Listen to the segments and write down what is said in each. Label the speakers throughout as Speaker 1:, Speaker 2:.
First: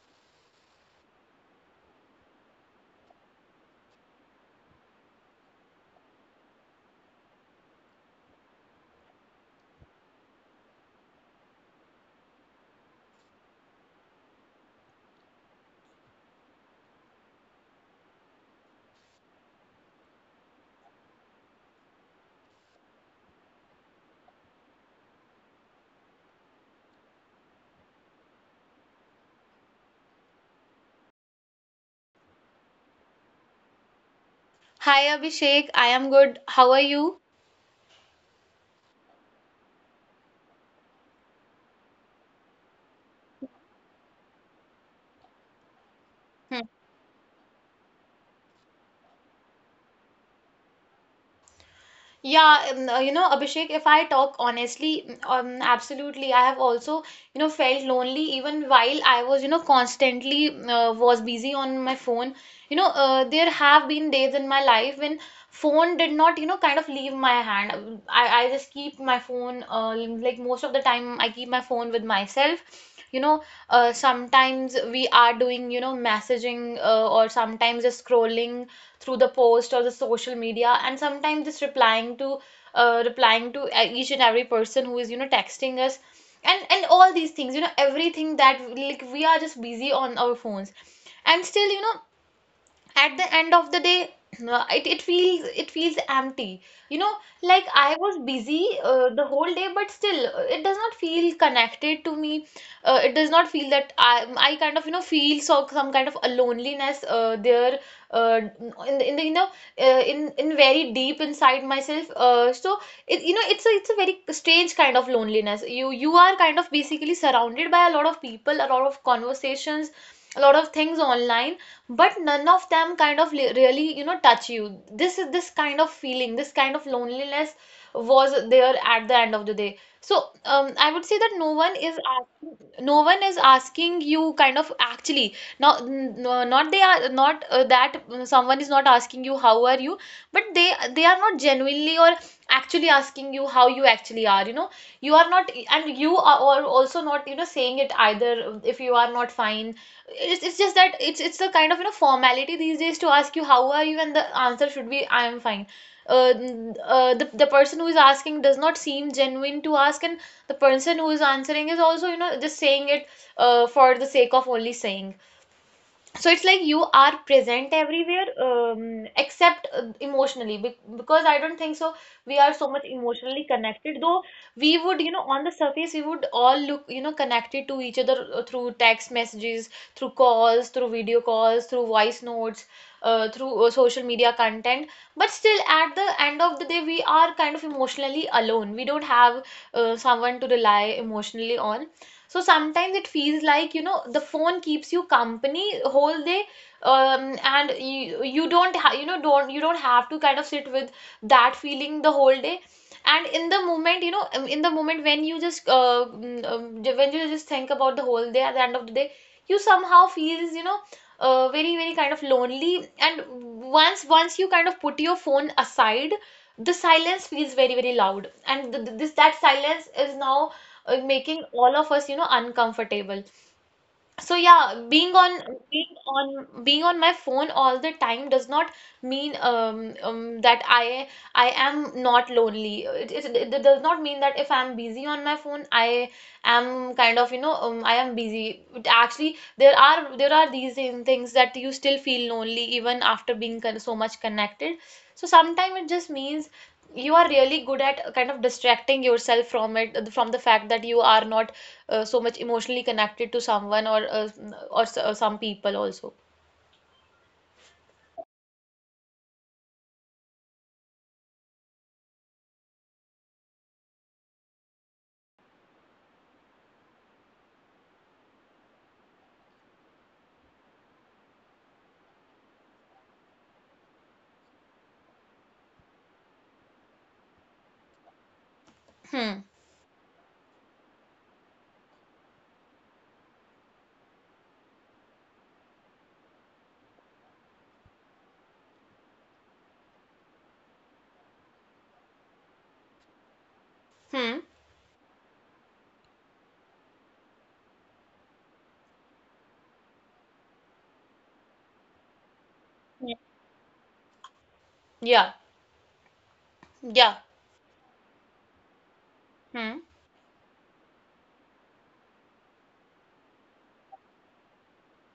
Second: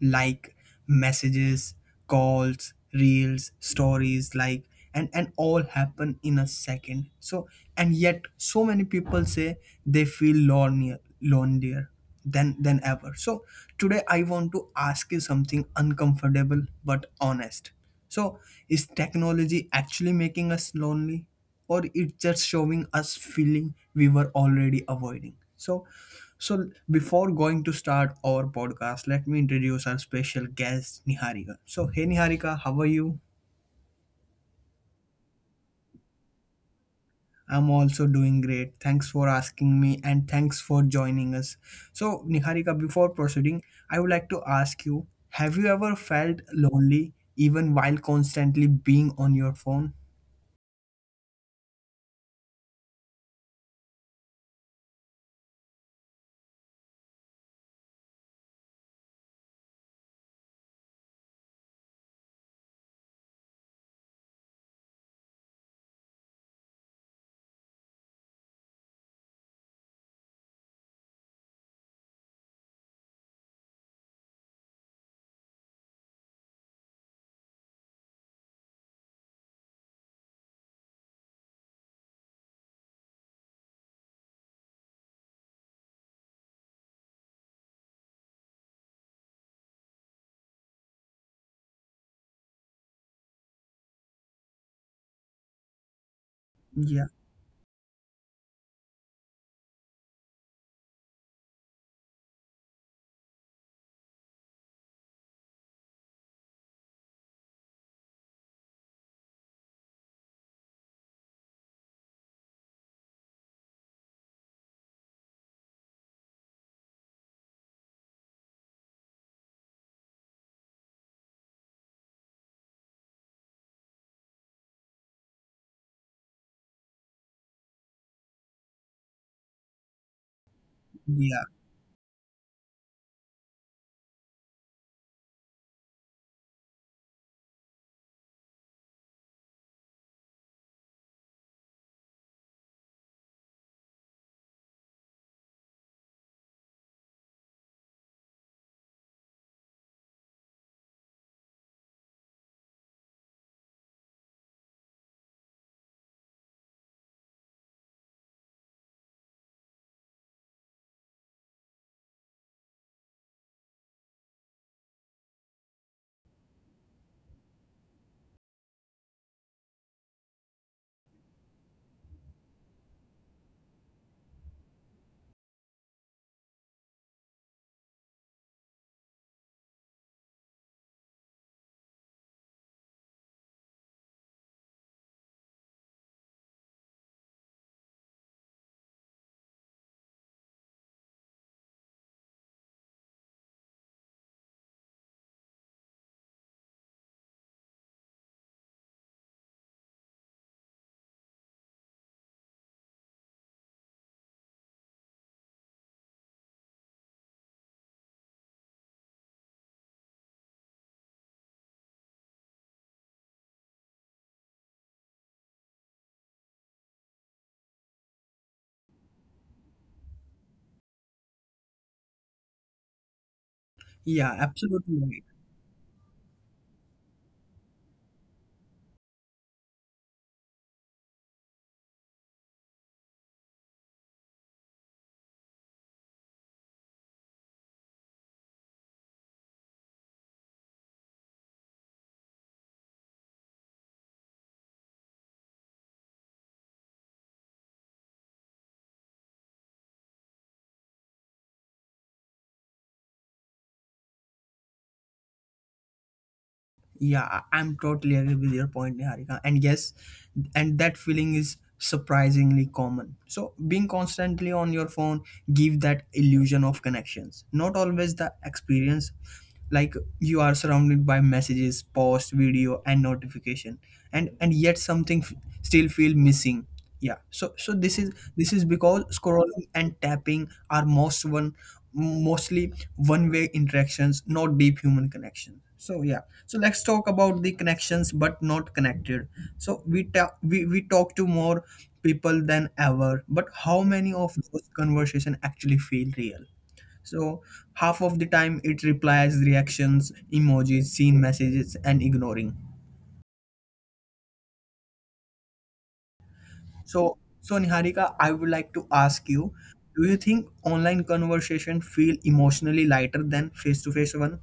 Speaker 1: Like messages, calls, reels, stories, like and all happen in a second. So and yet so many people say they feel lonelier than ever. So today I want to ask you something uncomfortable but honest. So is technology actually making us lonely? Or it's just showing us feeling we were already avoiding. So, before going to start our podcast, let me introduce our special guest, Niharika. So, hey Niharika, how are you?
Speaker 2: Hi Abhishek, I am good. How are you?
Speaker 1: I'm also doing great. Thanks for asking me and thanks for joining us. So, Niharika, before proceeding, I would like to ask you have you
Speaker 2: Hmm.
Speaker 1: ever felt lonely even while constantly being on your phone?
Speaker 2: Yeah, you know, Abhishek, if I talk honestly, absolutely. I have also you know felt lonely even while I was you know constantly was busy on my phone. There have been days in my life when phone did not you know kind of leave my hand. I just keep my phone like most of the time I keep my phone with myself, you know. Sometimes we are doing you know messaging, or sometimes just scrolling through the post or the social media, and sometimes just replying to each and every person who is you know texting us. And all these things, you know, everything that like we are just busy on our phones, and still you know at the end of the day it feels, it feels empty, you know. Like
Speaker 1: Yeah,
Speaker 2: I was busy the whole day, but still it does not feel connected to me. It does not feel that I kind of you know feel so some kind of a loneliness there. uh, in the you know in very deep inside myself, so it, you know, it's a, it's a very strange kind of loneliness. You are kind of basically surrounded by a lot of people, a lot of conversations, a lot of things online, but none of them kind of really you know touch you. This is this kind of feeling, this kind of loneliness was there at the end of the day. So I would say that no one is
Speaker 1: yeah,
Speaker 2: asking, no one is asking you kind of actually, now no, not they are not that someone is not asking you how are you, but they are not genuinely or actually asking you how you actually are, you know. You are not, and you are also not you know saying it either if you are not fine. It's just that it's a kind of you know formality these days to ask you how are you, and the answer should be I am fine. The person who is asking does not seem genuine to ask, and the person who is answering is also you know just saying it for the sake of only saying. So it's like you are present everywhere, except emotionally, because I don't think so we are so much emotionally connected, though we would you know on the surface we would all look you know connected to each other through text messages, through calls, through video calls, through voice notes, through social media content. But still at the end of the day we are kind of emotionally alone. We don't have someone to rely emotionally on. So sometimes it feels like, you know, the phone keeps you company whole day, and you don't ha you know don't, you don't have to kind of sit with that feeling the whole day. And in the moment, you know, in the moment when you just when you just think about the whole day at the end of the day, you somehow feels, you know, very, very kind of lonely. And once you kind of put your phone aside, the silence feels very, very loud. And th th this that silence is now making all of us, you know, uncomfortable. So yeah,
Speaker 1: yeah, absolutely. Right.
Speaker 2: being being on my phone all the time does not mean that I am not lonely. It does not mean that if I'm busy on my phone, I am kind of you know I am busy. It actually, there are these things that you still feel lonely even after being con so much connected. So sometimes it just means you are really good at kind of distracting yourself from it, from the fact that you are not so much emotionally connected to someone, or some people also.
Speaker 1: Yeah, I'm totally agree with your point, Niharika. And yes, and that feeling is surprisingly common. So being constantly on your phone give that illusion of connections. Not always the experience. Like you are surrounded by messages, posts, video, and notification, and yet something still feel missing. Yeah, so this is
Speaker 2: Hmm.
Speaker 1: because scrolling and tapping are mostly one way interactions, not deep human connection. So yeah, so let's talk about the connections but not connected. So we talk to more people than ever, but
Speaker 2: Hmm.
Speaker 1: how many of those conversation actually feel real? So half of the time it replies, reactions, emojis, seen messages, and
Speaker 2: Yeah.
Speaker 1: ignoring.
Speaker 2: Yeah. Yeah.
Speaker 1: So, Niharika, I would like to
Speaker 2: Hmm.
Speaker 1: ask you, do you think online conversation feel emotionally lighter than face-to-face one?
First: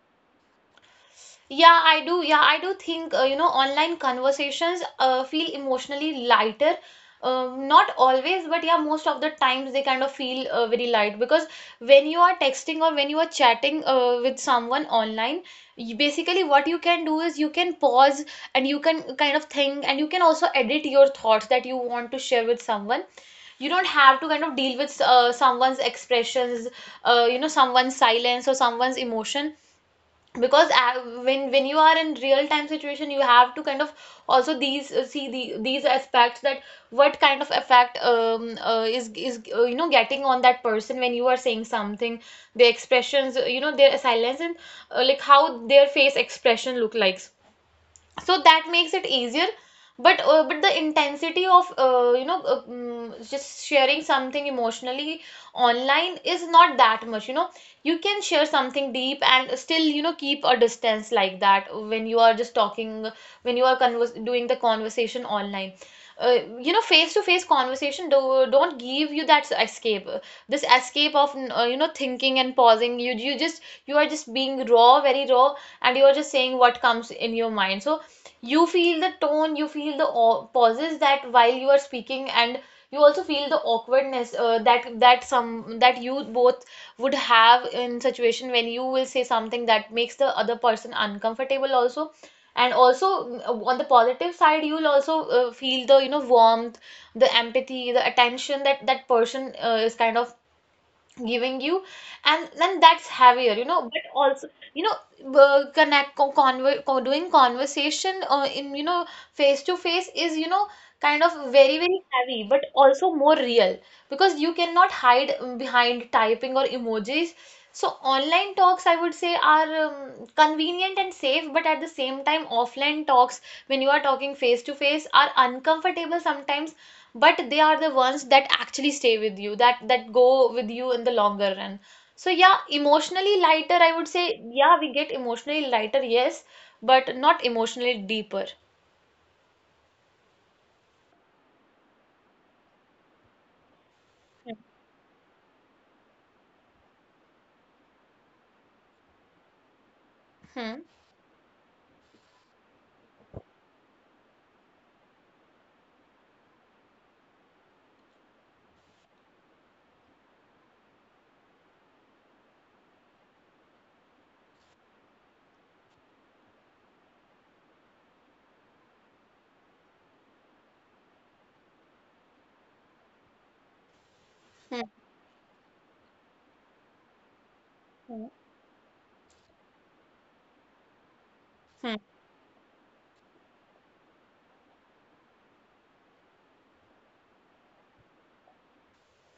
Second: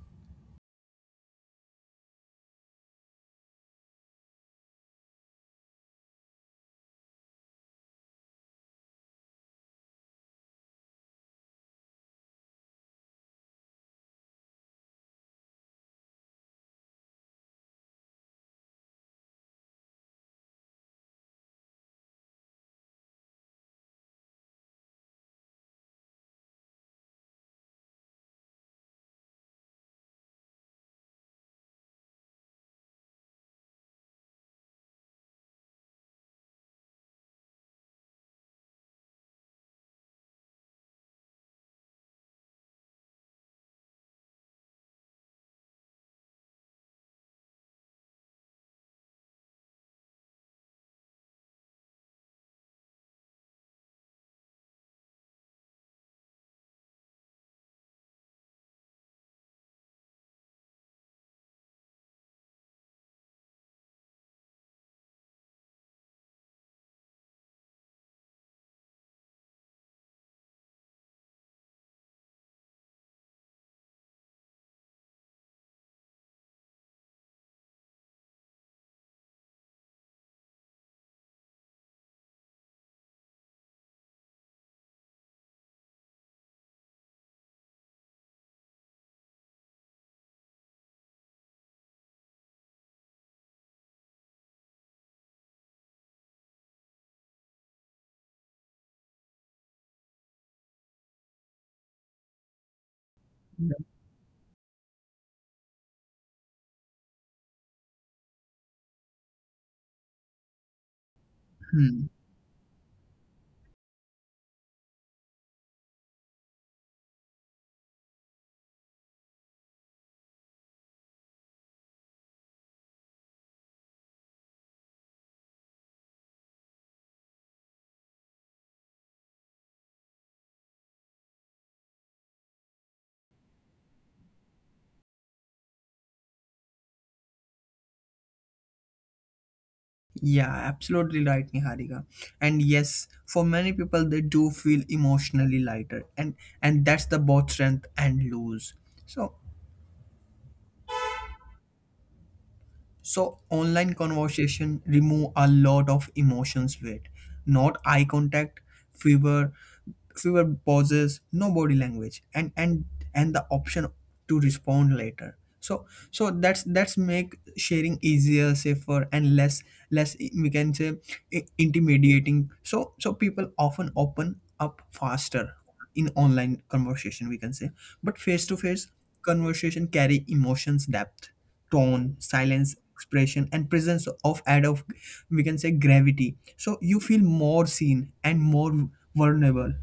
Speaker 2: Yeah, I do. Yeah, I do think, you know, online conversations feel emotionally lighter. Not always, but yeah, most of the times they kind of feel very light, because when you are texting or when you are chatting with someone online, you, basically what you can do is you can pause and you can kind of think, and you can also edit your thoughts that you want to share with someone. You don't have to kind of deal with someone's expressions, you know, someone's silence or someone's emotion, because when you are in real time situation, you have to kind of also these see the these aspects that what kind of effect is you know getting on that person when you are saying something, their expressions, you know, their silence, and like how their face expression look like. So that makes it easier. But but the intensity of you know just sharing something emotionally online is not that much, you know. You can share something deep and still you know keep a distance, like that, when you are just talking, when you are doing the conversation online. You know, face to face conversation don't give you that escape, this escape of you know thinking and pausing. You just, you are just being raw, very raw, and you are just saying what comes in your mind. So you feel the tone, you feel the pauses that while you are speaking, and you also feel the awkwardness that you both would have in situation when you will say something that makes the other person uncomfortable also. And also on the positive side, you'll also feel the you know warmth, the empathy, the attention that that person is kind of giving you. And then that's heavier, you know. But also you know connect co- conver co- doing conversation in you know face to face is you know kind of very, very
Speaker 1: Hmm.
Speaker 2: heavy, but also more real, because you cannot hide behind typing or emojis. So online talks I would say are convenient and safe, but at the same time offline talks, when you are talking face to face, are uncomfortable sometimes, but they are the ones that actually stay with you, that that go with you in the longer run. So yeah, emotionally lighter I would say, yeah, we get emotionally lighter, yes, but not emotionally deeper.
Speaker 1: Yeah, absolutely right, Niharika. And yes, for many people, they do feel emotionally lighter, and that's the both strength and lose. So
Speaker 2: Hmm.
Speaker 1: so online conversation remove a lot of emotions with not eye contact, fever, fewer pauses, no body language, and and the option to respond later. So that's make sharing easier, safer, and less less we can say intimidating. So so people often open up
Speaker 2: Hmm.
Speaker 1: faster in online conversation we can say, but face to
Speaker 2: Hmm.
Speaker 1: face conversation carry emotions depth, tone, silence, expression, and presence of add of we can say gravity. So you feel more seen and more vulnerable.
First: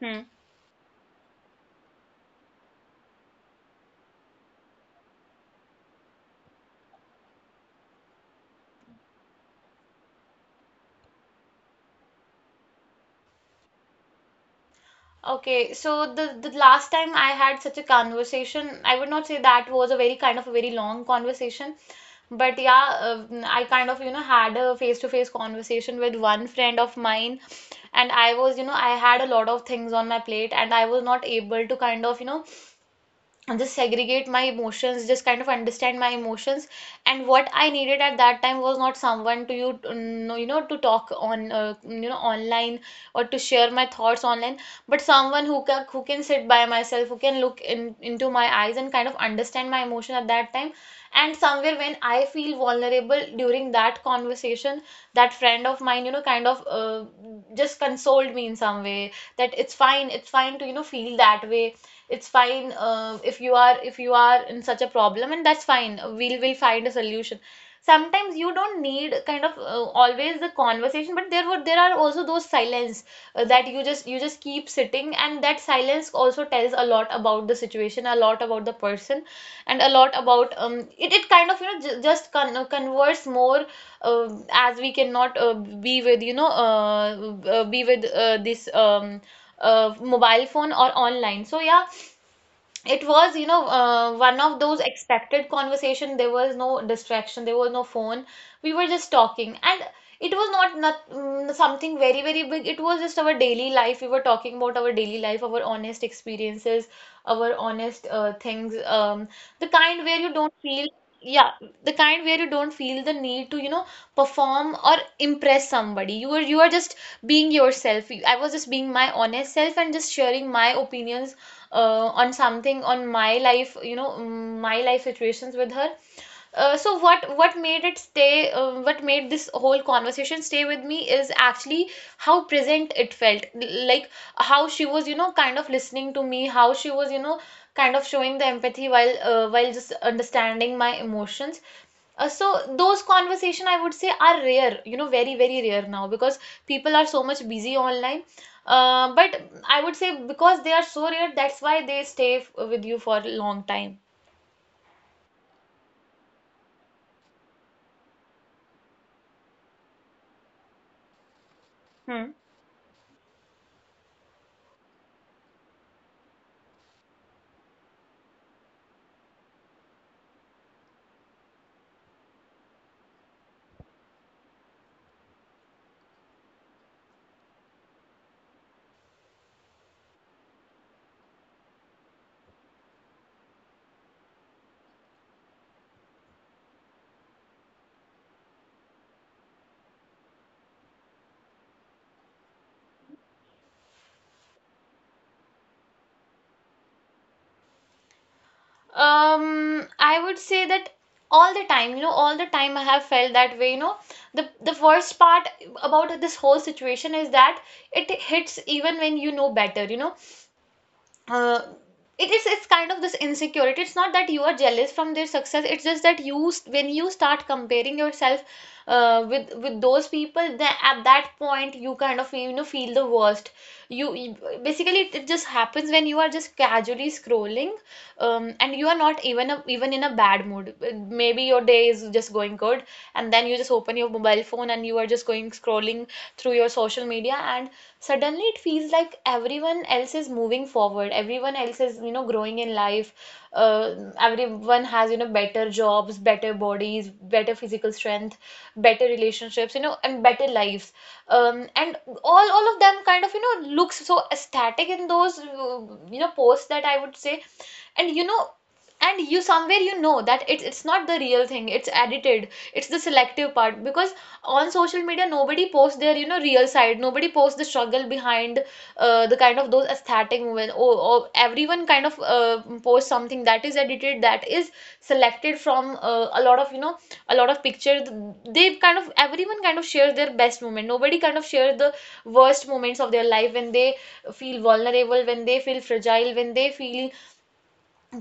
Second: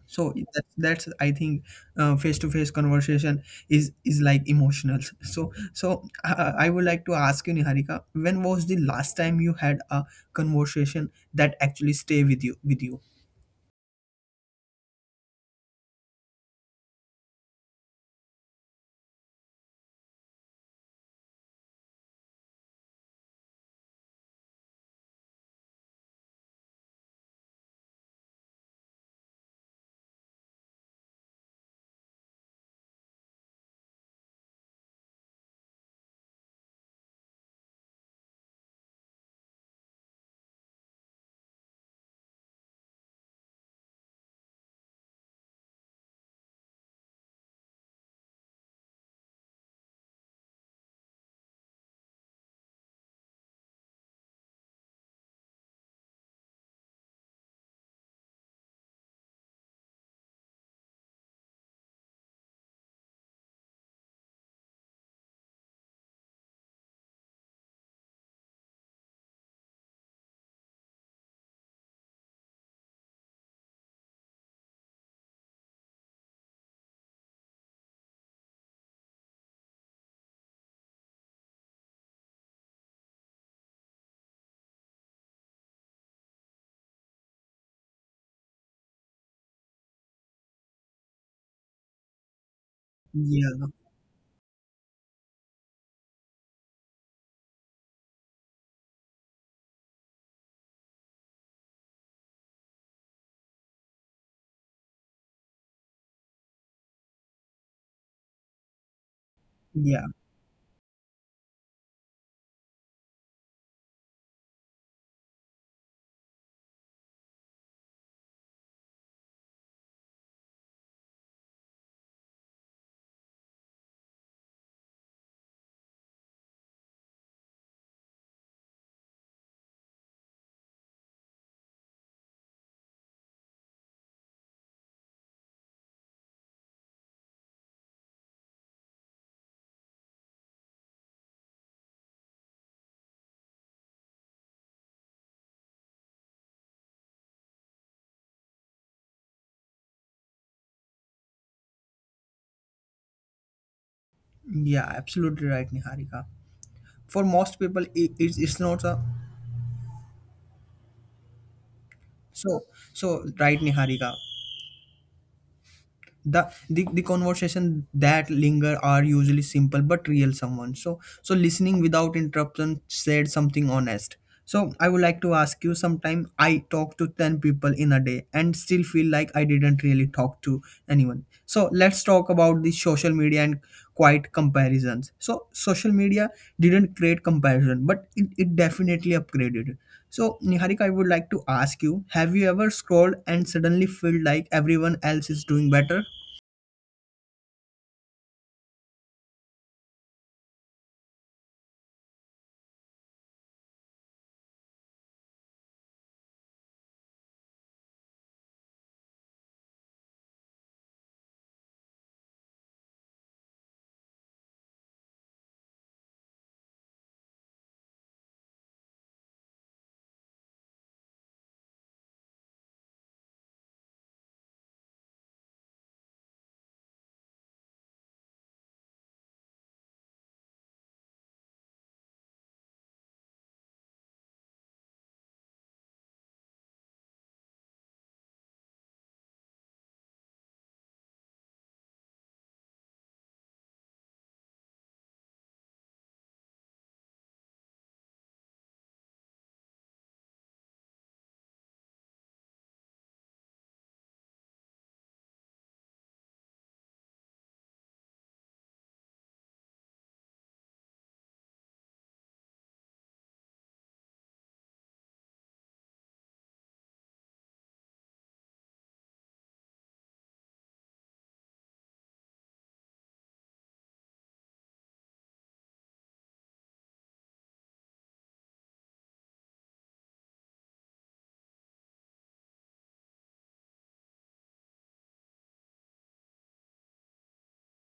Speaker 2: Hmm.
Speaker 1: So that's I think face to face conversation is like emotional. So I would like to ask you, Niharika, when was the last time you had a conversation that actually stay with you?
Speaker 2: Okay, so the last time I had such a conversation, I would not say that was a very kind of a very long conversation, but yeah, I kind of you know had a face-to-face conversation with one friend of mine, and I was you know I had a lot of things on my plate, and I was not able to kind of you know just segregate my emotions, just kind of understand my emotions. And what I needed at that time was not someone to you know to talk on you know online, or to share my thoughts online, but someone who can, who can sit by myself, who can look in into my eyes and kind of understand my emotion at that time. And somewhere when I feel vulnerable during that conversation, that friend of mine you know kind of just consoled me in some way, that it's fine, it's fine to you know feel that way, it's fine if you are, if you are in such a problem, and that's fine, we'll find a solution. Sometimes you don't need kind of always the conversation, but there would, there are also those silence, that you just, you just keep sitting, and that silence also tells a lot about the situation, a lot about the person, and a lot about um, it kind of you know converse more, as we cannot be with you know be with this mobile phone or online. So yeah, it was you know
Speaker 1: Yeah,
Speaker 2: one of those expected conversation. There was no distraction, there was no phone, we were just talking, and it was not something very, very big. It was just our daily life. We were talking about our daily life, our honest experiences, our honest things, the kind
Speaker 1: yeah,
Speaker 2: where you don't feel, yeah, the kind where you don't feel the need to you know perform or impress somebody. You are, you are just being yourself. I was just being my honest self and just sharing my opinions on something on my life, my life situations with her. So what made it stay, what made this whole conversation stay with me is actually how present it felt. Like, how she was, you know, kind of listening to me, how she was, you know, kind of showing the empathy while just understanding my emotions. So those conversation I would say are rare, you know, very, very rare now because people are so much busy online. But I would say because they are so rare, that's why they stay with you for a long time.
Speaker 1: yeah. Absolutely right, Niharika. For most people, it's not a
Speaker 2: Hmm.
Speaker 1: so so right, Niharika. The conversation that linger are usually simple but real, someone so so listening without interruption, said something honest. So I would like to ask you, sometime I talk to 10 people in a day and still feel like I didn't really talk to anyone. So let's talk about the social media and quiet comparisons. So social media didn't create comparison, but it definitely upgraded. So, Niharika, I would like to ask you, have you ever scrolled and suddenly felt like everyone else is doing better?
Speaker 2: I would say that all the time, you know, all the time I have felt that way, you know. The worst part about this whole situation is that it hits even when you know better, you know. Uh, it is, it's kind of this insecurity. It's not that you are jealous from their success. It's just that when you start comparing yourself with those people, then at that point you kind of, you know, feel the worst. You basically, it just happens when you are just casually scrolling, and you are not even in a bad mood. Maybe your day is just going good, and then you just open your mobile phone and you are just going scrolling through your social media, and suddenly it feels like everyone else is moving forward, everyone else is, you know, growing in life. uh, Everyone has, you know, better jobs, better bodies, better physical strength, better relationships, you know, and better lives. And all of them kind of, you know, looks so ecstatic in those, you know, posts, that I would say, and you know, and you somewhere you know that it's not the real thing, it's edited, it's the selective part, because on social media nobody posts their, you know, real side, nobody posts the struggle behind. The kind of those aesthetic movement, or everyone kind of posts something that is edited, that is selected from, a lot of, you know, a lot of pictures. They kind of, everyone kind of shares their best moment, nobody kind of shares the worst moments of their life, when they feel vulnerable, when they feel fragile, when they feel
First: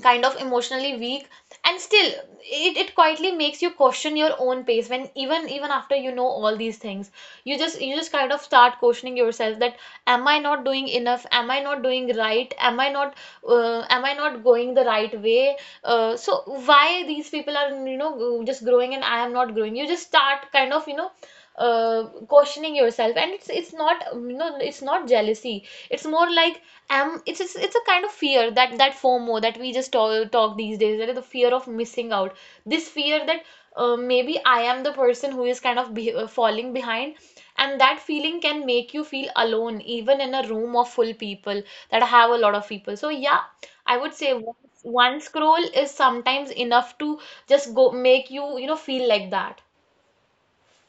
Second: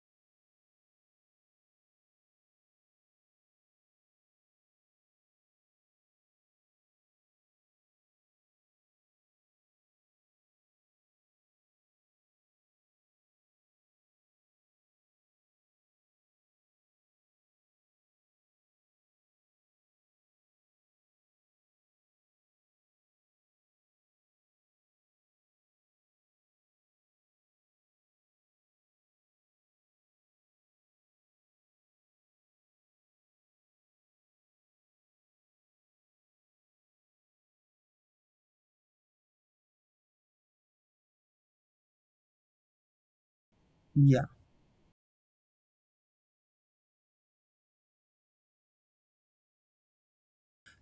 Speaker 2: kind of emotionally weak. And still, it quietly makes you question your own pace, when even, even after, you know, all these things, you just kind of start questioning yourself, that am I not doing enough, am I not doing right, am I not, am I not going the right way. So why these people are, you know, just growing and I am not growing? You just start kind of, you know, questioning yourself, and it's not, you know, it's not jealousy, it's more like, um, it's it's a kind of fear, that that FOMO that we just all talk these days, that is the fear of missing out, this fear that, maybe I am the person who is kind of falling behind, and that feeling can make you feel alone even in a room of full people, that have a lot of people. So yeah, I would say
Speaker 1: Yeah,
Speaker 2: one, one scroll is sometimes enough to just go make you, you know, feel like that.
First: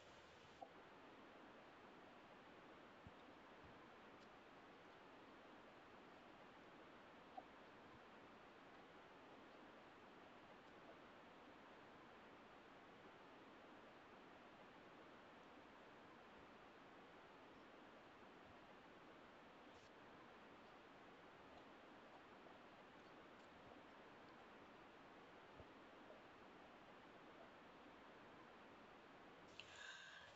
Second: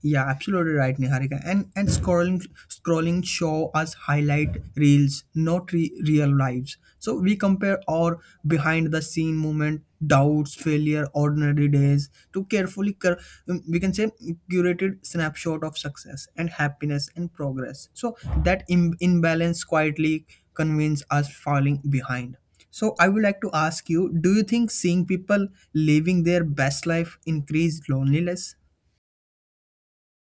Speaker 1: yeah, absolutely right, Niharika. And scrolling show us highlight reels, not real lives. So we compare our behind the scene moment, doubts, failure, ordinary days to carefully cur- we can say curated snapshot of success and happiness and progress. So that imbalance quietly convince us falling behind. So I would like to ask you, do you think seeing people living their best life increased loneliness?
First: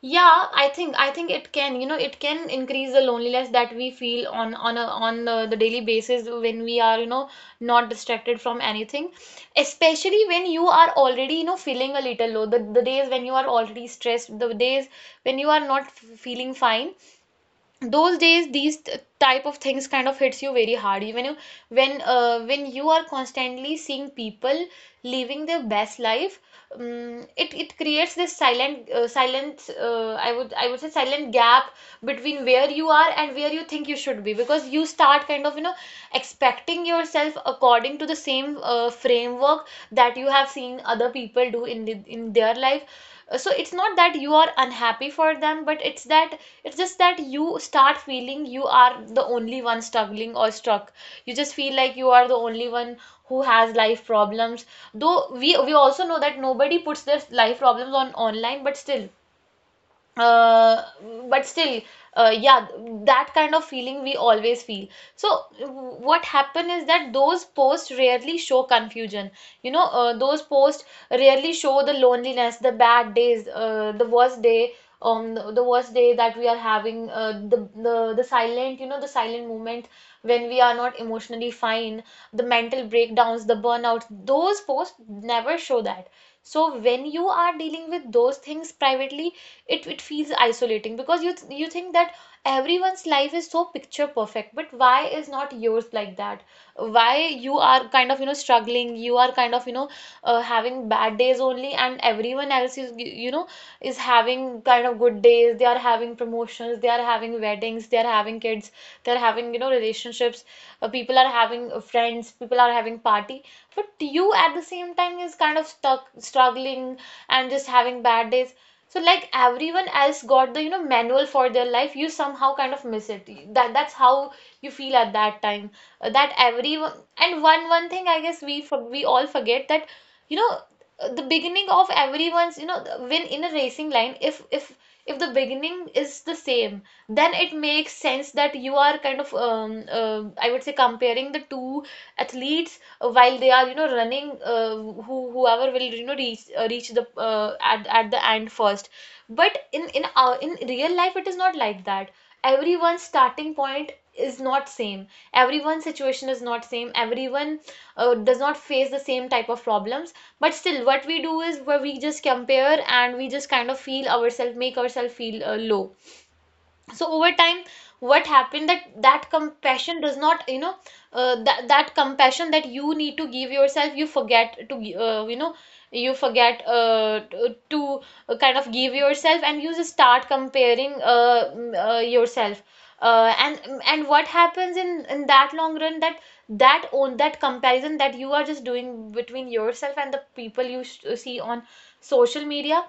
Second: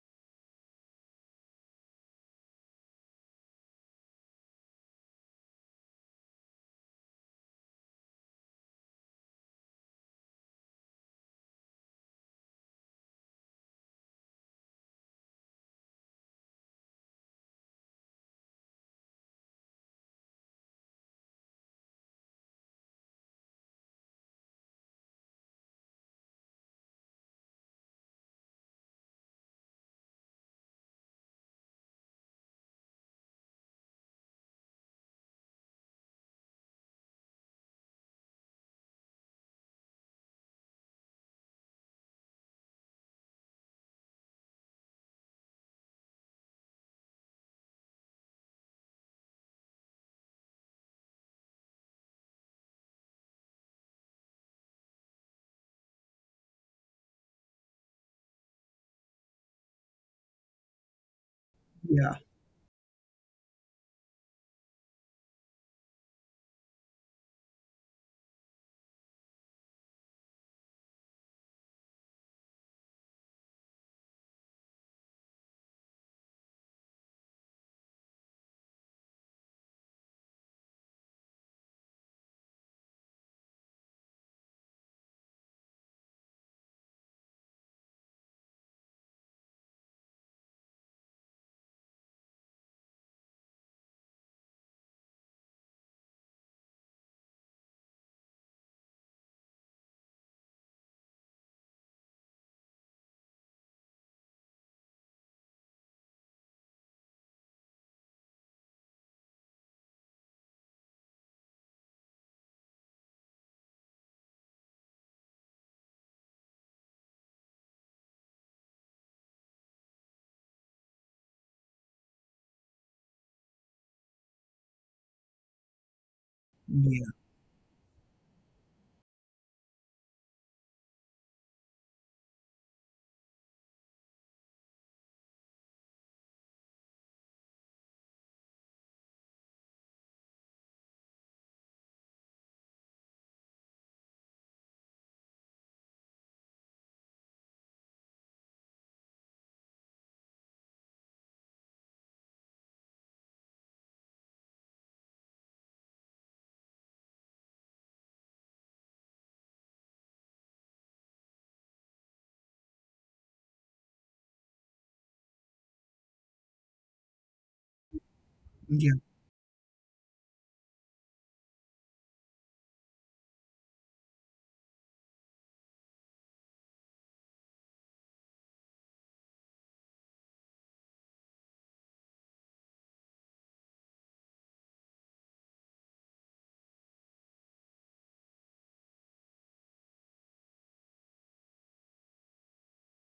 Speaker 2: Yeah, I think it can, you know, it can increase the loneliness that we feel on on, the daily basis when we are, you know, not distracted from anything. Especially when you are already, you know, feeling a little low. The days when you are already stressed, the days when you are not feeling fine, those days, type of things kind of hits you very hard, even you, when you are constantly seeing people living their best life. It it creates this silent, silent, I would say silent gap between where you are and where you think you should be, because you start kind of, you know, expecting yourself according to the same framework that you have seen other people do in in their life. So it's not that you are unhappy for them, but it's that, it's just that you start feeling you are the only one struggling or struck, you just feel like you are the only one who has life problems, though we also know that nobody puts their life problems on online, but still, uh, but still,
Speaker 1: Yeah.
Speaker 2: yeah, that kind of feeling we always feel. So what happen is that those posts rarely show confusion, you know, those posts rarely show the loneliness, the bad days, the worst day, the worst day that we are having, the the silent, you know, the silent moment when we are not emotionally fine, the mental breakdowns, the burnout, those posts never show that. So when you are dealing with those things privately, it feels isolating, because you think that everyone's life is so picture perfect, but why is not yours like that? Why you are kind of, you know, struggling, you are kind of, you know, having bad days only, and everyone else is, you know, is having kind of good days, they are having promotions, they are having weddings, they are having kids, they are having, you know, relationships, people are having friends, people are having party, but you at the same time is kind of stuck struggling and just having bad days. So like everyone else got the, you know, manual for their life, you somehow kind of miss it, that's how you feel at that time. That everyone,
Speaker 1: Yeah,
Speaker 2: and one thing I guess we we all forget, that you know, the beginning of everyone's, you know, when in a racing line, if the beginning is the same, then it makes sense that you are kind of, I would say, comparing the two athletes while they are, you know, running, whoever will, you know, reach the, at the end first. But in our in real life it is not like that. Everyone's starting point is not same, everyone's situation is not same, everyone does not face the same type of problems, but still what we do is where we just compare and we just kind of feel ourselves, make ourselves feel low. So over time, what happened
Speaker 1: yeah,
Speaker 2: that that compassion does not, you know, that compassion that you need to give yourself, you forget to, you know, you forget, to, kind of give yourself, and you just start comparing, yourself, uh, and and what happens in that long run, that that on that comparison that you are just doing between yourself and the people you see on social media,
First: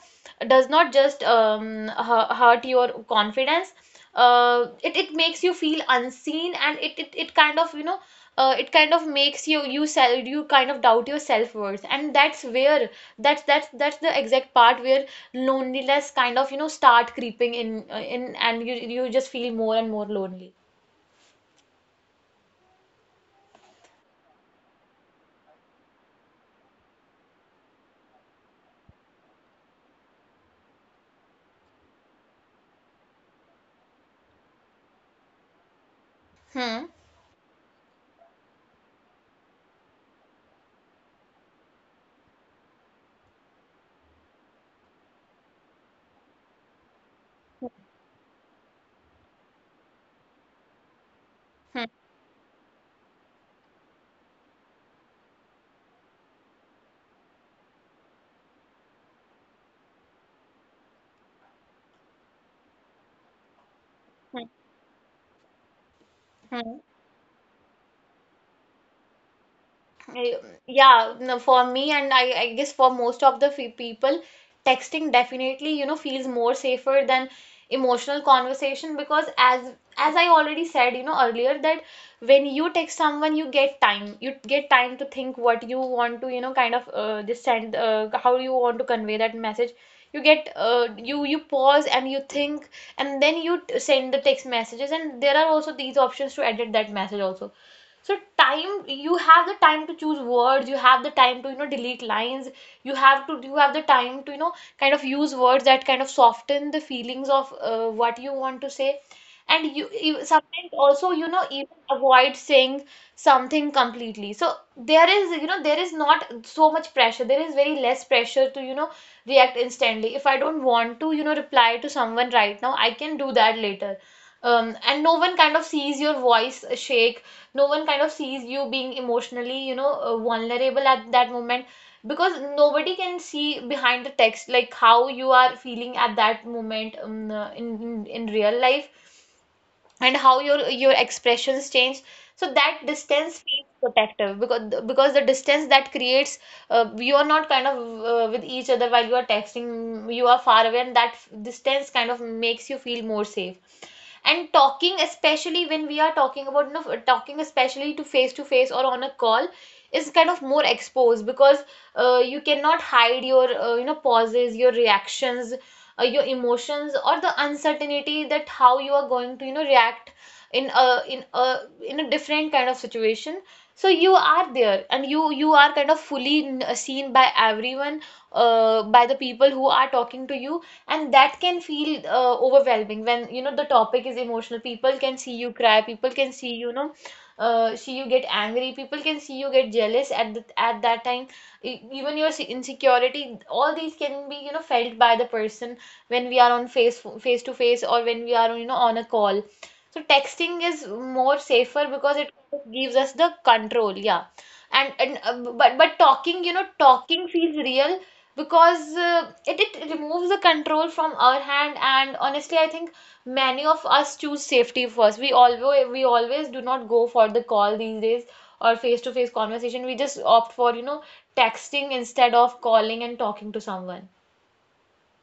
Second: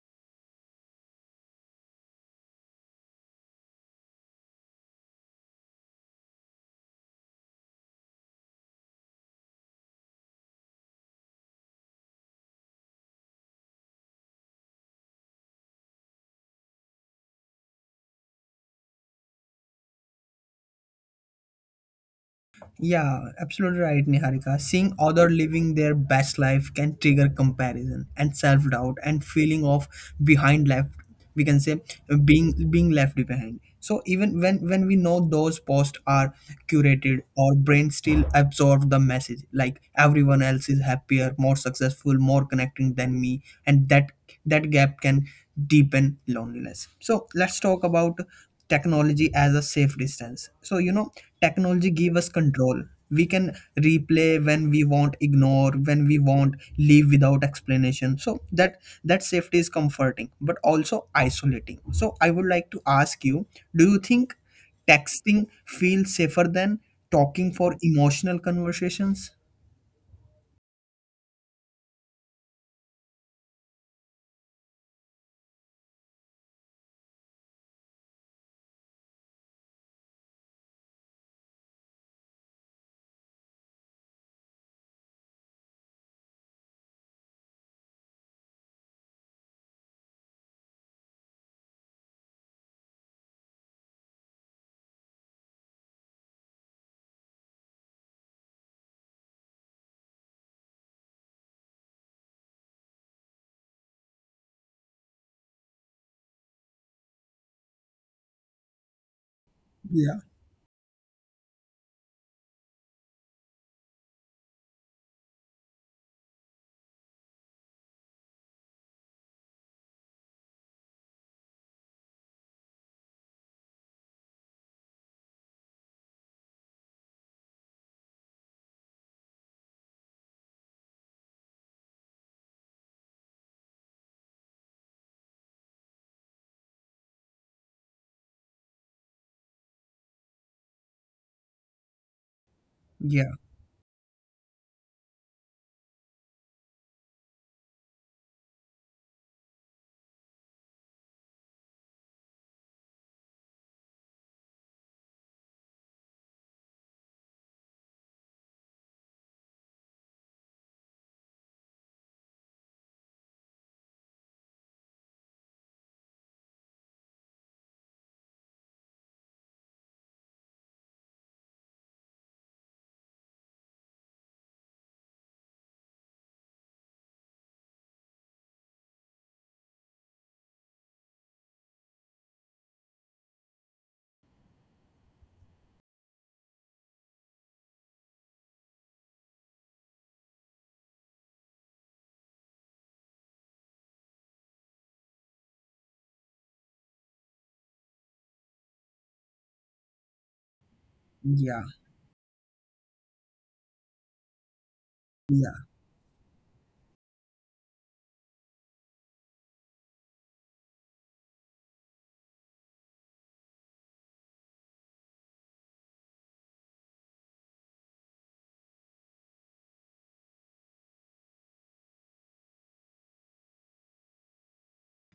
Speaker 2: does not just, hurt your confidence, it it makes you feel unseen, and it kind of, you know, it kind of makes you, you sell you kind of doubt your self-worth, and that's where, that's the exact part where loneliness kind of, you know, start creeping in, and you just feel more and more lonely.
Speaker 1: yeah, absolutely right, Niharika. Seeing other living their best life can trigger comparison and self-doubt and feeling of behind left. We can say being left behind. So even when we know those posts are
Speaker 2: Hmm.
Speaker 1: curated, our brain still absorbs the message like everyone else is happier, more successful, more connecting than me, and that that gap can deepen loneliness. So let's talk about technology as a safe distance. So you know, technology give us
Speaker 2: Hmm.
Speaker 1: control. We can replay when we want, ignore when we want, leave without explanation. So that that safety is comforting but also isolating. So I would like to ask you, do you think
Speaker 2: Hmm.
Speaker 1: texting feels safer than
Speaker 2: Hmm.
Speaker 1: talking for emotional conversations?
Speaker 2: I- Yeah, no, for me, and I, guess for most of the people, texting definitely, you know, feels more safer than emotional conversation, because as I already said, you know, earlier, that when you text someone, you get time. You get time to think what you want to, you know, kind of just send, how you want to convey that message. You get you pause and you think and then send the text messages, and there are also these options to edit that message also. So time, you have the time to choose words, you have the time to, you know, delete lines. You have the time to, you know, kind of use words that kind of soften the feelings of what you want to say. And
Speaker 1: Yeah.
Speaker 2: you sometimes also, you know, even avoid saying something completely. So there is, you know, there is not so much pressure, there is very less pressure to, you know, react instantly. If I don't want to, you know, reply to someone right now, I can do that later. And no one kind of sees your voice shake, no one kind of sees you being emotionally, you know, vulnerable at that moment, because nobody can see behind the text like how you are feeling at that moment, in in real life, and how your expressions change. So that
Speaker 1: yeah
Speaker 2: distance feels protective, because the distance that creates, you are not kind of with each other while you are texting, you are far away, and that distance kind of makes you feel more safe. And talking, especially when we are talking about, you know, talking especially to face or on a call, is kind of more exposed because you cannot hide your you know, pauses, your reactions, your emotions, or the uncertainty that how you are going to, you know, react in a in a different kind of situation. So you are there and you are kind of fully seen by everyone, by the people who are talking to you. And that can feel overwhelming when, you know, the topic is emotional. People can see you cry, people can see, you know, see you get angry, people can see you get jealous at at that time. Even your insecurity, all these can be, you know, felt by the person when we are on face face to face or when we are, you know, on a call. So texting is more safer
Speaker 1: yeah
Speaker 2: because it gives us the control, yeah. And but
Speaker 1: yeah.
Speaker 2: talking, you know, talking feels real because it removes the control from our hand. And honestly, I think many of us choose safety first. We always do not go for the call these days, or face to face conversation. We just opt for, you know, texting instead of calling and talking to someone.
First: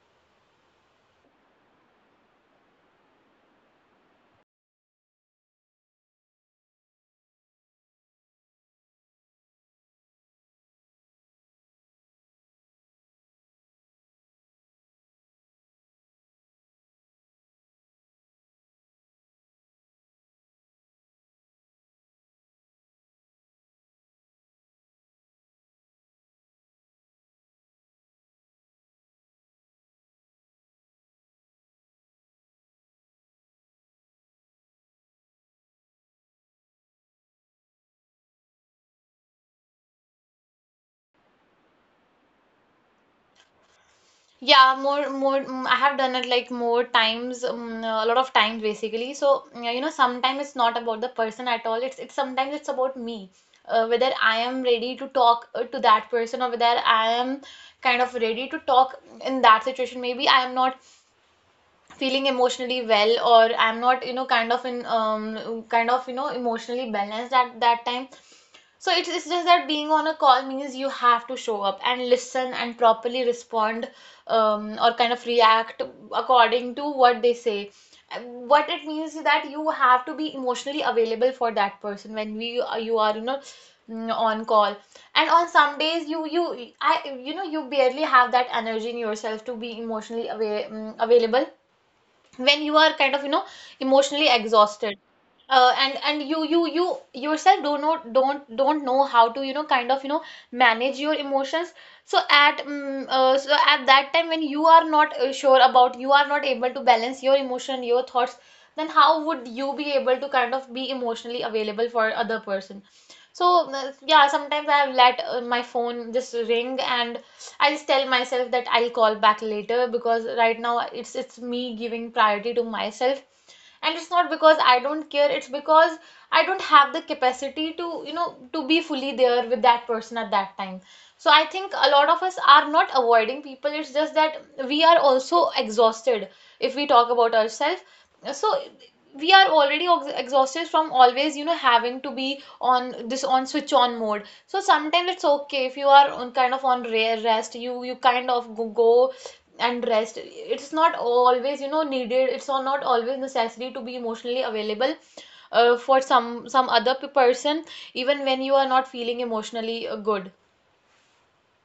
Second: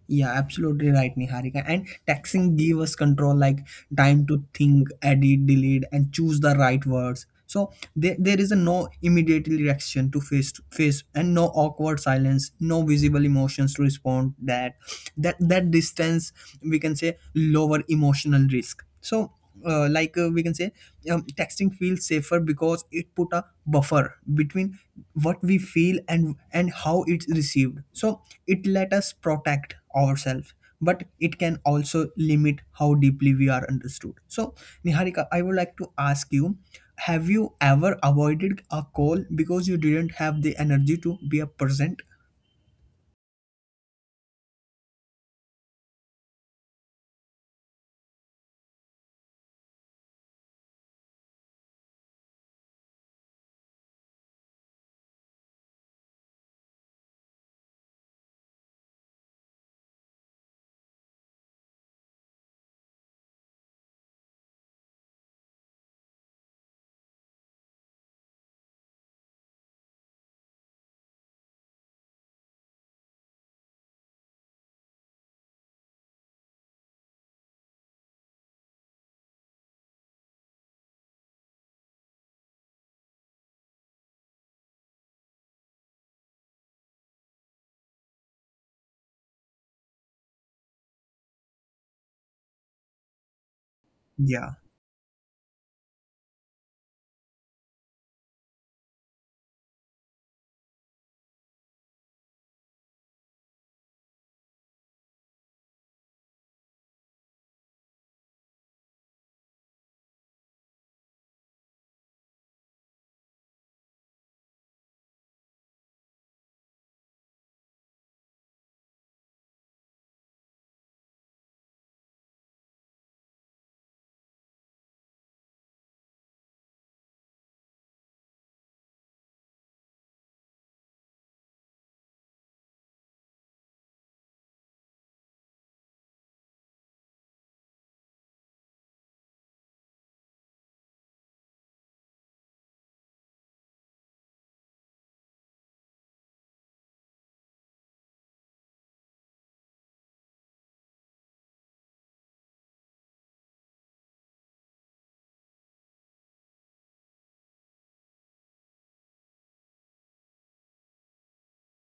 Speaker 1: Yeah, absolutely right, Niharika. And texting gave us control, like time to think, edit, delete, and choose the right words. So there is a no immediate reaction to face face, and no awkward silence, no visible emotions to respond. That distance, we can say, lower emotional risk. So like we can say texting feels safer because it put a buffer between what we feel and how it's received. So it let us protect ourselves, but it can also limit how deeply we are understood. So Niharika, I would like to ask you, have you ever avoided a call because you didn't have the energy to be a present?
Speaker 2: Yeah, more. I have done it like more times, a lot of times basically. So yeah, you know, sometimes it's not about the person at all. It's sometimes it's about me, whether I am ready to talk to that person, or whether I am kind of ready to talk in that situation. Maybe I am not feeling emotionally well, or I'm not, you know, kind of in, kind of, you know, emotionally balanced at that time. So it is just that being on a call means you have to show up and listen and properly respond, or kind of react according to what they say. What it means is that you have to be emotionally available for that person when we you are, you know, on call. And on some days you you I you know, you barely have that energy in yourself to be emotionally available when you are kind of, you know, emotionally
Speaker 1: Yeah.
Speaker 2: exhausted, and you yourself do not don't don't know how to, you know, kind of, you know, manage your emotions. So at mm so at that time when you are not sure about, you are not able to balance your emotion, your thoughts, then how would you be able to kind of be emotionally available for other person? So yeah, sometimes I have let my phone just ring and I just tell myself that I'll call back later, because right now it's me giving priority to myself. And it's not because I don't care, it's because I don't have the capacity to, you know, to be fully there with that person at that time. So I think a lot of us are not avoiding people, it's just that we are also exhausted, if we talk about ourselves. So we are already exhausted from always, you know, having to be on this, on switch on mode. So sometimes it's okay if you are on kind of on rare rest, you kind of go and rest. It's not always, you know, needed, it's all not always necessary to be emotionally available for some other person, even when you are not feeling emotionally good.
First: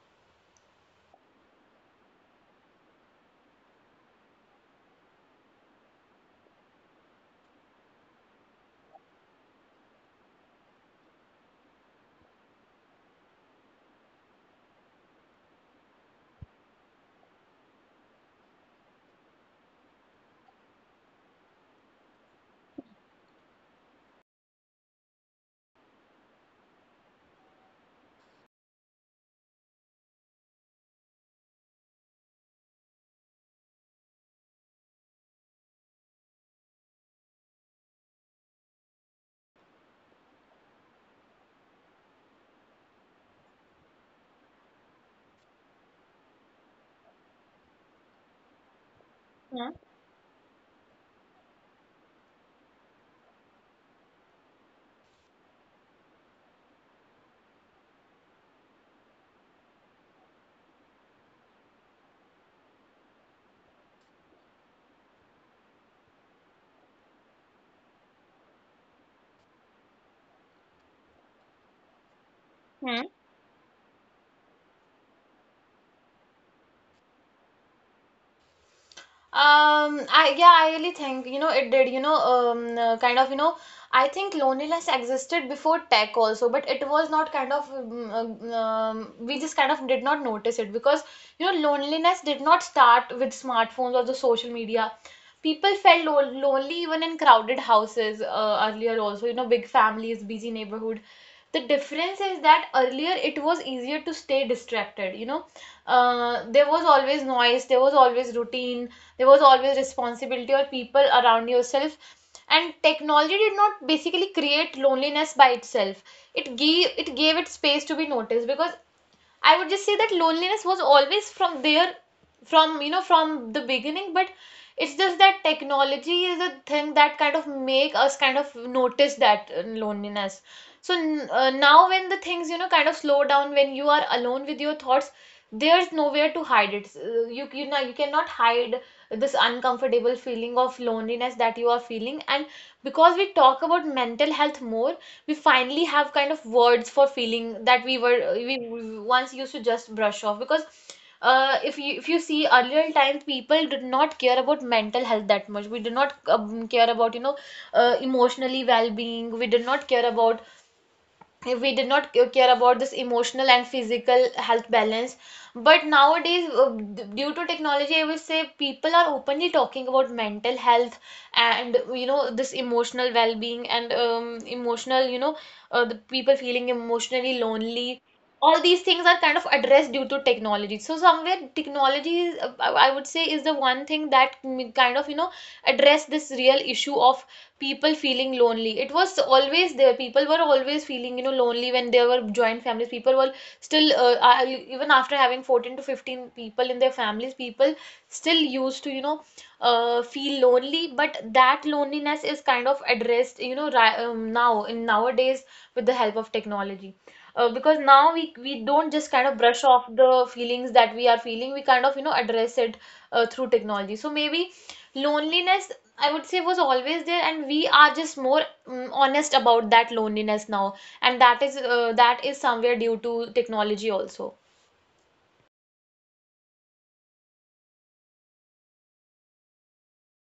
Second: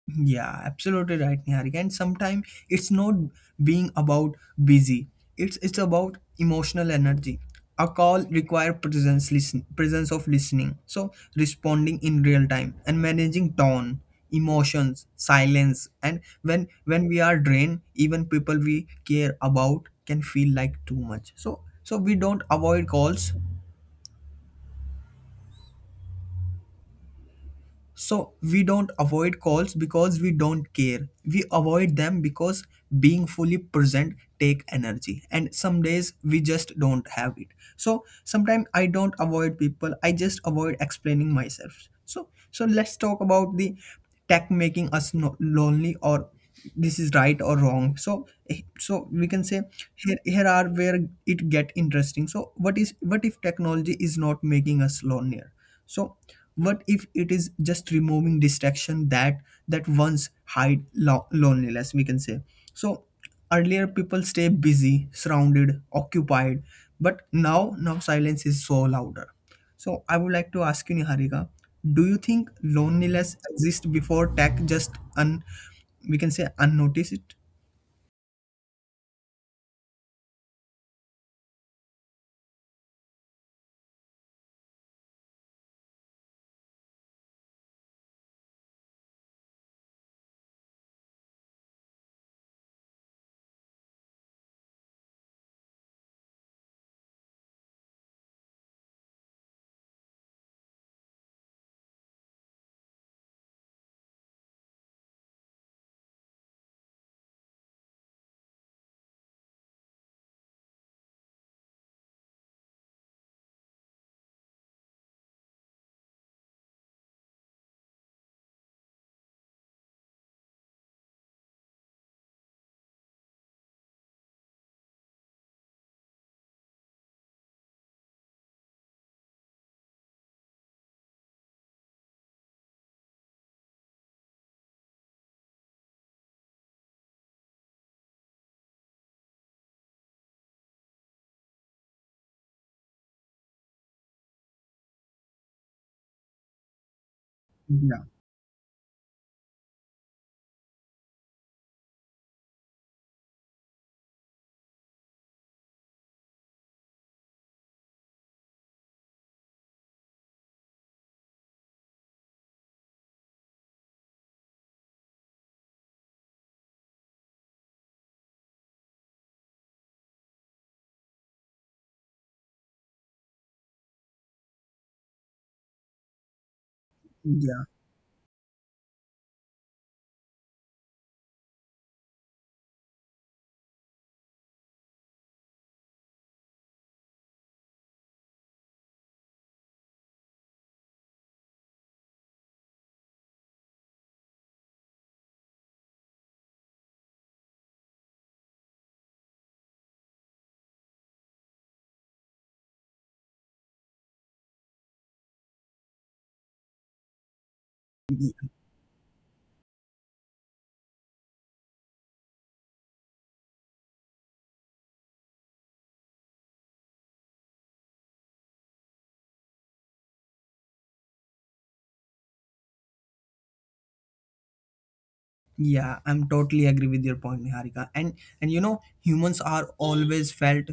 Speaker 1: Yeah, absolutely right, Niharika. And sometimes it's not being about busy. It's about emotional energy. A call require presence listen presence of listening. So responding in real time and managing tone, emotions, silence. And when we are drained, even people we care about can feel like too much. So so we don't avoid calls. So we don't avoid calls because we don't care. We avoid them because being fully present take energy and some days we just don't have it. So sometimes I don't avoid people. I just avoid explaining myself. So so let's talk about the tech making us lonely or this is right or wrong. So we can say
Speaker 2: Hmm.
Speaker 1: here are where it get interesting. So what is what if technology is not making us lonelier? So what if it is just removing distraction that that once hide loneliness we can say. So earlier people stay busy, surrounded, occupied, but now silence is so louder. So I would like to ask you, Niharika, do you think
Speaker 2: Hmm.
Speaker 1: loneliness exists before tech, just un we can say unnoticed?
Speaker 2: I, yeah, I really think, you know, it did, you know, kind of, you know, I think loneliness existed before tech also, but it was not kind of, we just kind of did not notice it, because you know, loneliness did not start with smartphones or the social media. People felt lo lonely even in crowded houses, earlier also, you know, big families, busy neighborhood. The difference is that earlier it was easier to stay distracted, you know. There was always noise, there was always routine, there was always responsibility or people around yourself. And technology did not basically create loneliness by itself. It gave it space to be noticed, because I would just say that loneliness was always from there, from, you know, from the beginning, but it's just that technology is a thing that kind of make us kind of notice that loneliness. So now when the things, you know, kind of slow down, when you are alone with your thoughts, there's nowhere to hide it. You know, you cannot hide this uncomfortable feeling of loneliness that you are feeling. And because we talk about mental health more, we finally have kind of words for
Speaker 1: yeah
Speaker 2: feeling that we were we once used to just brush off. Because if you see earlier times, people did not care about mental health that much. We did not, care about, you know, emotionally well-being. We did not care about, if we did not care about this emotional and physical health balance. But nowadays, due to technology, I would say people are openly talking about mental health, and you know, this emotional well-being, and emotional, you know, the people feeling emotionally lonely. All these things are kind of addressed due to technology. So somewhere technology is, I would say, is the one thing that kind of, you know, address this real issue of people feeling lonely. It was always there, people were always feeling, you know, lonely when they were joint families. People were still even after having 14 to 15 people in their families, people still used to, you know, feel lonely. But that loneliness is kind of addressed, you know, now in nowadays with the help of technology, because now we
Speaker 1: yeah
Speaker 2: we don't just kind of brush off the feelings that we are feeling, we kind of, you know, address it through technology. So maybe loneliness, I would say, was always there, and we are just more honest about that loneliness now. And that is somewhere due to technology also.
Speaker 1: Yeah, I'm totally agree with your point, Niharika. And you know, humans are always felt,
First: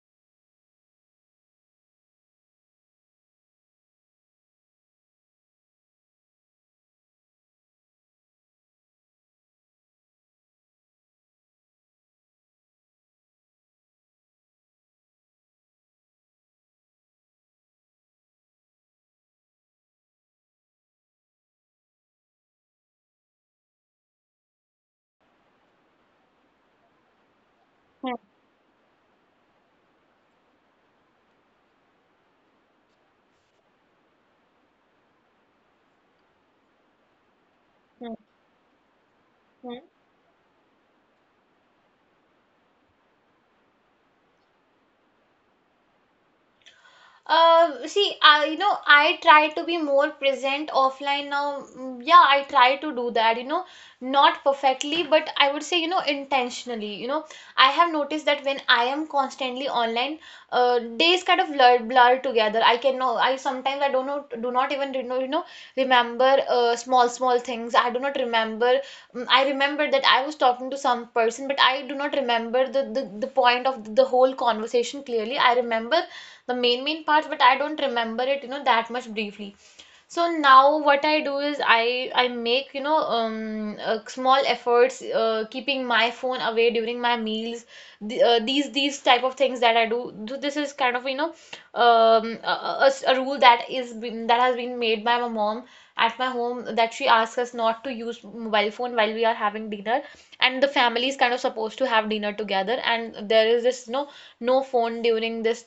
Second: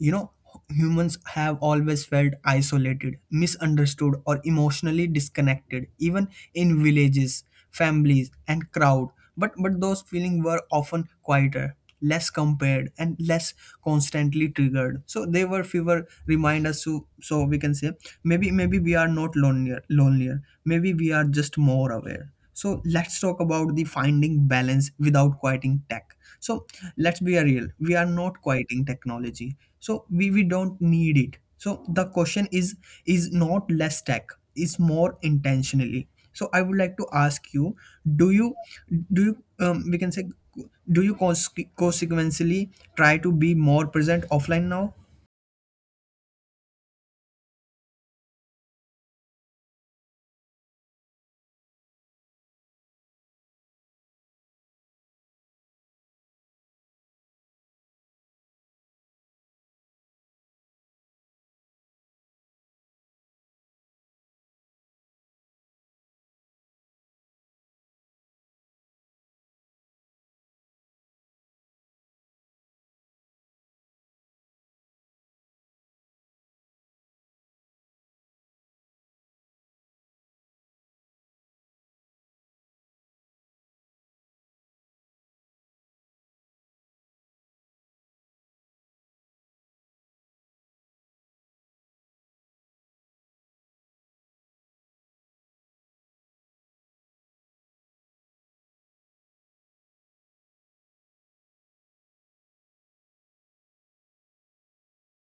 Speaker 1: you know, humans have always felt isolated, misunderstood, or emotionally disconnected, even in villages, families, and crowd. But those feelings were often quieter, less compared, and less constantly triggered. So they were fewer reminders to so we can say maybe maybe we are not lonelier. Maybe we are just more aware. So let's talk about the finding balance without quieting tech. So let's be real. We
Speaker 2: Hmm,
Speaker 1: are not quieting technology. So we don't need it. So the question is not less tech, it's more intentionally. So I would like to ask you,
Speaker 2: hmm,
Speaker 1: do you do you
Speaker 2: hmm.
Speaker 1: we can say do you consequently try to be more present offline now?
Speaker 2: See, I, you know, I try to be more present offline now. Yeah, I try to do that, you know, not perfectly, but I would say, you know, intentionally, you know, I have noticed that when I am constantly online, days kind of blur together. I can know I Sometimes I don't know do not even, you know, you know, remember small things. I do not remember. I remember that I was talking to some person, but I do not remember the point of the whole conversation clearly. I remember the main parts, but I don't remember it, you know, that much briefly. So now what I do is I make, you know, small efforts, keeping my phone away during my meals, these type of things that I do. This is kind of, you know, a rule that that has been made by my mom at my home, that she asks us not to use mobile phone while we are having dinner, and the family is kind of supposed to have dinner together, and there is this no phone during this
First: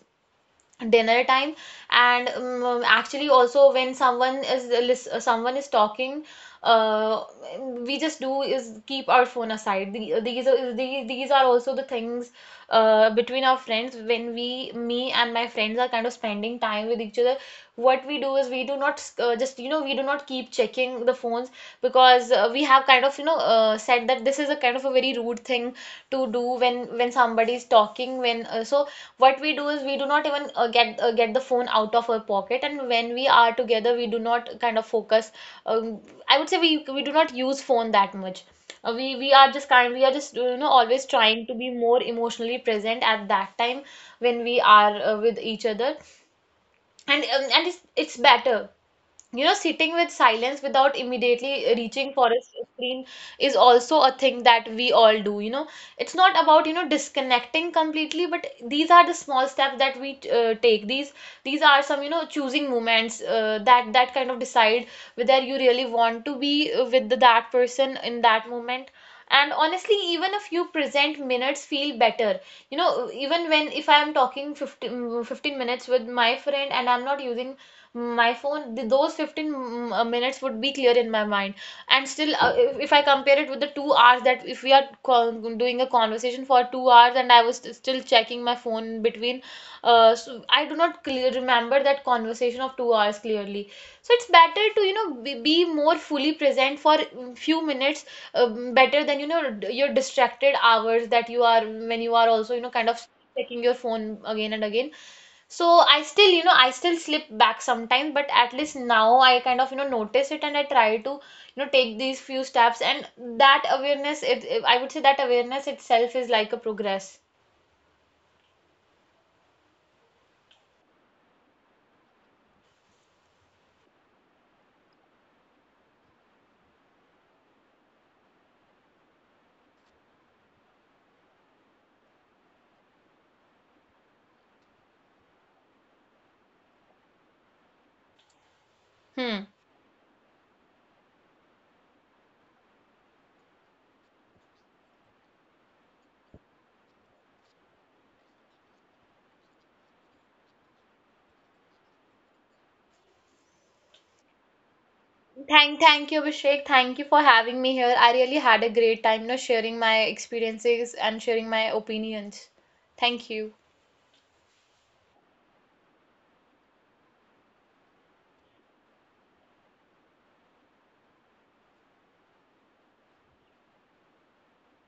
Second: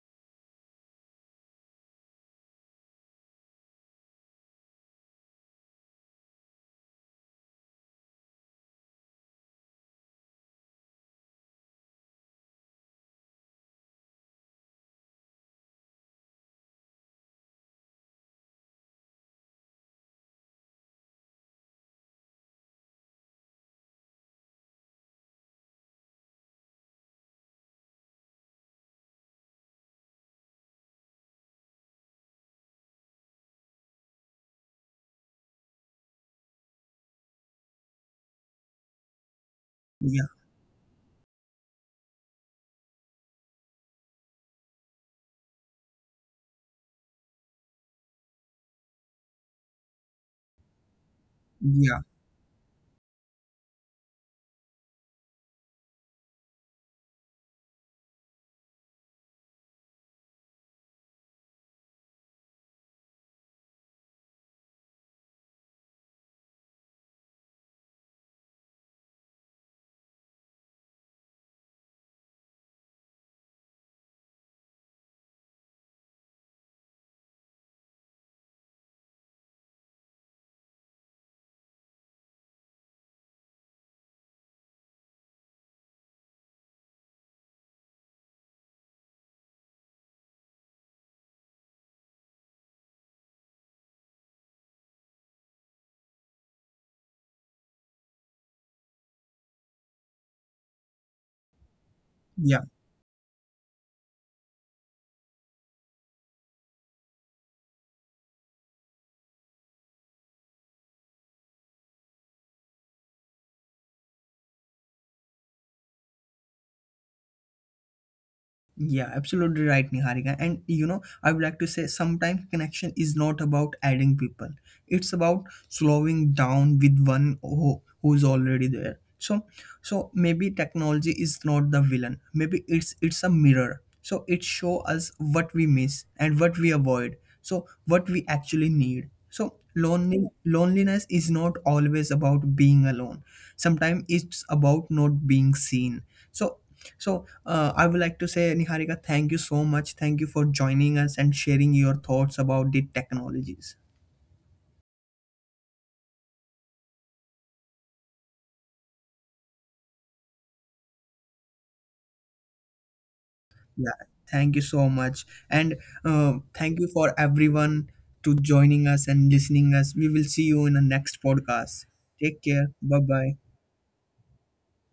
Speaker 2: dinner time. And actually also when someone is talking, uh we just do is keep our phone aside. These are also the things between our friends. When we me and my friends are kind of spending time with each other, what we do is we do not just, you know, we do not keep checking the phones. Because we have kind of, you know, said that this is a kind of a very rude thing to do when somebody is talking, when so what we do is we do not even get the phone out of our pocket. And when we are together, we do not kind of focus. um, I would say we do not use phone that much. We are just
Speaker 1: Yeah,
Speaker 2: you know, always trying to be more emotionally present at that time when we are with each other. And it's better. You know, sitting with silence without immediately
Speaker 1: yeah,
Speaker 2: reaching for a screen is also a thing that we all do, you know. It's not about, you know, disconnecting completely, but these are the small steps that we take. These are some, you know, choosing moments that that kind of decide whether you really want to be with that person in that moment. And honestly, even a few present minutes feel better, you know. Even when, if I'm talking 15 15 minutes with my friend, and I'm not using my phone, those 15 minutes would be clear in my mind. And still if I compare it with the 2 hours, that if we are doing a conversation for 2 hours, and I was still checking my phone in between, so I do not remember that conversation of 2 hours clearly. So it's better to, you know, be more fully present for few minutes, better than, you know, your distracted hours that you are, when you are
Speaker 1: yeah.
Speaker 2: also, you know, kind of checking your phone again and again. So I still, you know, I still slip back sometimes, but at least now I kind of, you know, notice it, and I try to, you know, take these few steps. And that awareness, I would say that awareness itself is like a progress.
Speaker 1: Yeah, absolutely right, Niharika. And you know, I would like to say sometimes connection is not about adding people, it's about slowing down with one who's already there. So, so maybe technology is not the villain. Maybe it's a mirror. So it show us what we miss and what we avoid. So what we actually need. So
Speaker 2: Hmm
Speaker 1: lonely loneliness is not always about being alone. Sometimes it's about not being seen. So so I would like to say, Niharika, thank you so much. Thank you for joining us and sharing your thoughts about the technologies.
Speaker 2: Thank, thank you, Abhishek. Thank you for having me here. I really had a great time, you know, sharing my experiences and sharing my opinions. Thank you.
Speaker 1: Yeah, thank you so much, and thank you for everyone to joining us and listening us. We will see you in the next podcast. Take care. Bye bye.